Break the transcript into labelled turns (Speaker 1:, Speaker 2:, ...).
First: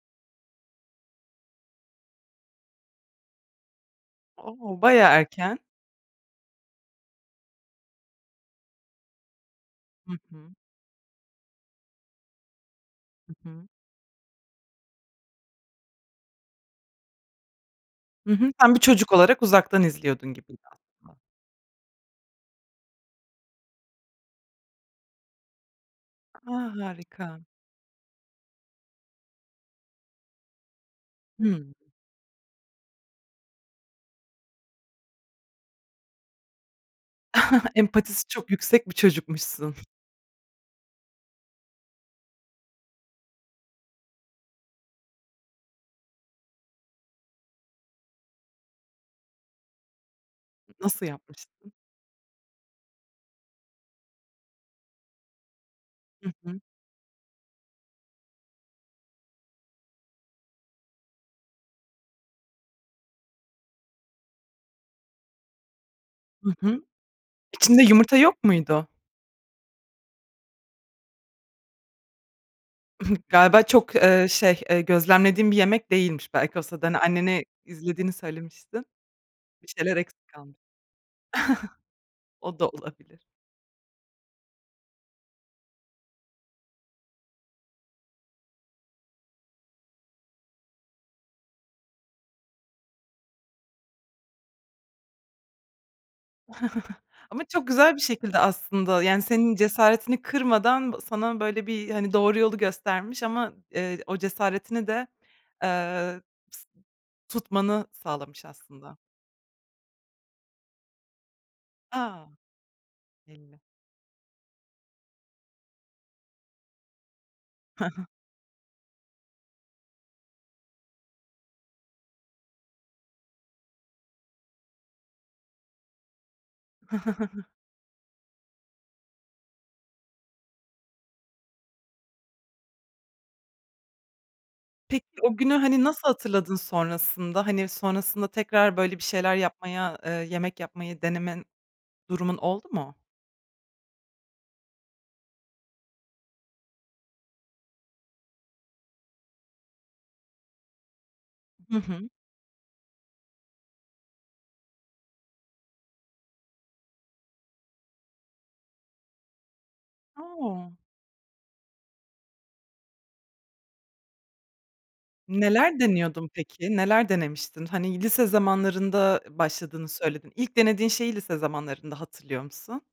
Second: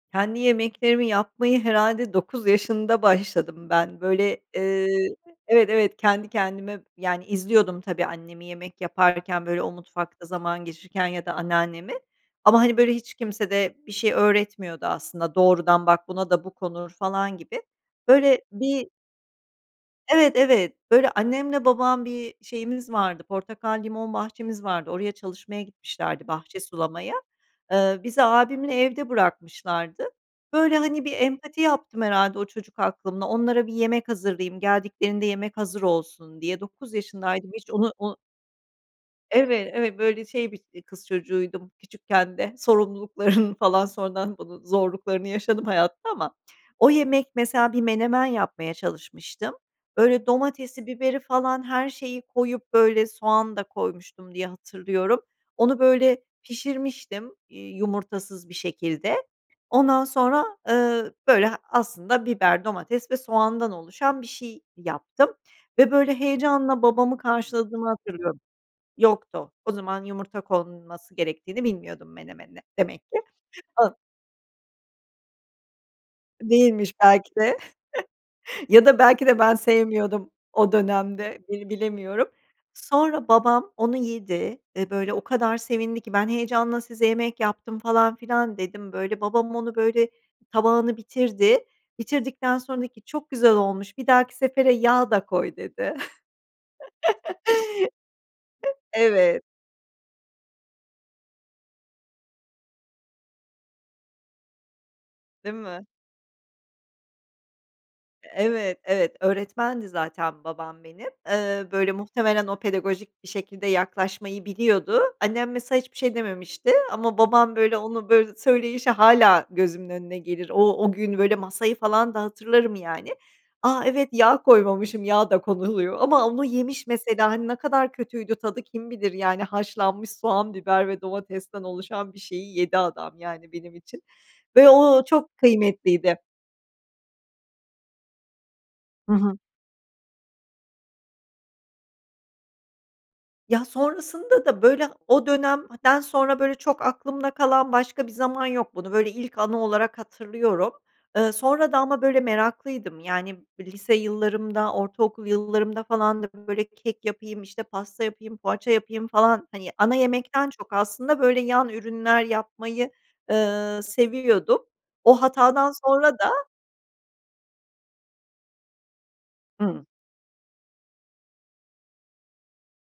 Speaker 1: Kendi yemeklerimi yapmayı herhâlde 9 yaşında başladım ben. Böyle,
Speaker 2: O!
Speaker 1: eee
Speaker 2: Bayağı erken.
Speaker 1: Evet, evet, kendi kendime, yani, izliyordum tabii, annemi yemek yaparken, böyle, o
Speaker 2: Hı
Speaker 1: mutfakta
Speaker 2: hı.
Speaker 1: zaman geçirirken ya da anneannemi. Ama, hani, böyle, hiç
Speaker 2: Hı
Speaker 1: kimse
Speaker 2: hı.
Speaker 1: de bir şey öğretmiyordu aslında, doğrudan bak buna da bu konur falan gibi.
Speaker 2: Hı
Speaker 1: Böyle
Speaker 2: hı, sen bir
Speaker 1: bir
Speaker 2: çocuk olarak uzaktan
Speaker 1: Evet,
Speaker 2: izliyordun gibiydi,
Speaker 1: evet. Böyle,
Speaker 2: aslında.
Speaker 1: annemle babam bir şeyimiz vardı, portakal, limon bahçemiz vardı. Oraya çalışmaya gitmişlerdi, bahçe
Speaker 2: A!
Speaker 1: sulamaya.
Speaker 2: Harika.
Speaker 1: Eee, bizi abimle evde bırakmışlardı. Böyle, hani, bir empati
Speaker 2: Hımm.
Speaker 1: yaptım herhâlde o çocuk aklımla. Onlara bir yemek hazırlayayım, geldiklerinde yemek hazır olsun diye. 9 yaşındaydım hiç onu u
Speaker 2: Empatisi çok yüksek bir
Speaker 1: Evet,
Speaker 2: çocukmuşsun.
Speaker 1: evet, böyle, şey, bir i kız çocuğuydum küçükken de. Sorumluluklarını falan sonradan bunun zorluklarını yaşadım hayatta ama o yemek, mesela, bir menemen yapmaya çalışmıştım. Böyle, domatesi,
Speaker 2: Nasıl
Speaker 1: biberi falan,
Speaker 2: yapmıştın?
Speaker 1: her şeyi koyup, böyle, soğan da koymuştum diye hatırlıyorum. Onu, böyle,
Speaker 2: Hı hı.
Speaker 1: pişirmiştim, iii, yumurtasız bir şekilde. Ondan sonra, eee, böyle, aslında, biber, domates ve soğandan oluşan bir şey yaptım ve, böyle,
Speaker 2: Hı
Speaker 1: heyecanla
Speaker 2: hı.
Speaker 1: babamı
Speaker 2: İçinde
Speaker 1: karşıladığımı
Speaker 2: yumurta
Speaker 1: hatırlıyorum.
Speaker 2: yok muydu?
Speaker 1: Yoktu. O zaman yumurta konulması gerektiğini bilmiyordum menemene demek ki.
Speaker 2: Galiba çok,
Speaker 1: [unintelligible]
Speaker 2: eee, şey, eee, gözlemlediğin bir yemek değilmiş. Belki o sırada,
Speaker 1: Değilmiş
Speaker 2: hani,
Speaker 1: belki
Speaker 2: anneni
Speaker 1: de
Speaker 2: izlediğini
Speaker 1: ya
Speaker 2: söylemiştin.
Speaker 1: da belki de ben
Speaker 2: Bir şeyler eksik
Speaker 1: sevmiyordum
Speaker 2: kalmış.
Speaker 1: o dönemde, bil bilemiyorum.
Speaker 2: O da olabilir.
Speaker 1: Sonra babam onu yedi ve, böyle, o kadar sevindi ki ben heyecanla size yemek yaptım falan filan dedim, böyle. Babam onu, böyle tabağını bitirdi. Bitirdikten sonra dedi ki çok güzel olmuş, bir dahaki sefere yağ da koy, dedi.
Speaker 2: Ama çok güzel bir şekilde, aslında, yani,
Speaker 1: Evet.
Speaker 2: senin cesaretini kırmadan sana, böyle bir, hani, doğru yolu göstermiş ama, eee, o cesaretini de,
Speaker 1: Değil mi?
Speaker 2: eee, tutmanı sağlamış
Speaker 1: Evet,
Speaker 2: aslında.
Speaker 1: evet, öğretmendi zaten babam benim. Eee, böyle,
Speaker 2: A!
Speaker 1: muhtemelen o pedagojik bir
Speaker 2: [unintelligible]
Speaker 1: şekilde yaklaşmayı biliyordu. Annem, mesela, hiçbir şey dememişti ama babam, böyle, onu, böyle, söyleyişi hâlâ gözümün önüne gelir. O o gün, böyle, masayı falan da hatırlarım, yani. A, evet, yağ koymamışım, yağ da konuluyor ama onu yemiş, mesela, hani, ne kadar kötüydü tadı kim bilir, yani, haşlanmış soğan, biber ve domatesten oluşan bir şeyi yedi adam, yani, benim için ve o o
Speaker 2: Peki,
Speaker 1: çok
Speaker 2: günü, hani, nasıl
Speaker 1: kıymetliydi.
Speaker 2: hatırladın sonrasında? Hani, sonrasında tekrar böyle bir
Speaker 1: Hı
Speaker 2: şeyler
Speaker 1: hı.
Speaker 2: yapmaya, eee, yemek yapmayı denemen durumun oldu mu?
Speaker 1: Ya, sonrasında da, böyle, o dönemden sonra, böyle, çok aklımda kalan başka bir zaman yok bunu. Böyle, ilk anı olarak hatırlıyorum. Eee, sonra da
Speaker 2: Hı
Speaker 1: ama,
Speaker 2: hı.
Speaker 1: böyle, meraklıydım. Yani, b lise yıllarımda, ortaokul yıllarımda falan da, böyle, kek yapayım, işte, pasta yapayım, poğaça yapayım, falan. Hani, ana yemekten
Speaker 2: O!
Speaker 1: çok aslında, böyle, yan ürünler yapmayı, eee, seviyordum. O hatadan
Speaker 2: Neler
Speaker 1: sonra
Speaker 2: deniyordun
Speaker 1: da
Speaker 2: peki? Neler denemiştin? Hani, lise zamanlarında, ııı,
Speaker 1: Hıı.
Speaker 2: başladığını söyledin. İlk denediğin şeyi, lise zamanlarında hatırlıyor musun?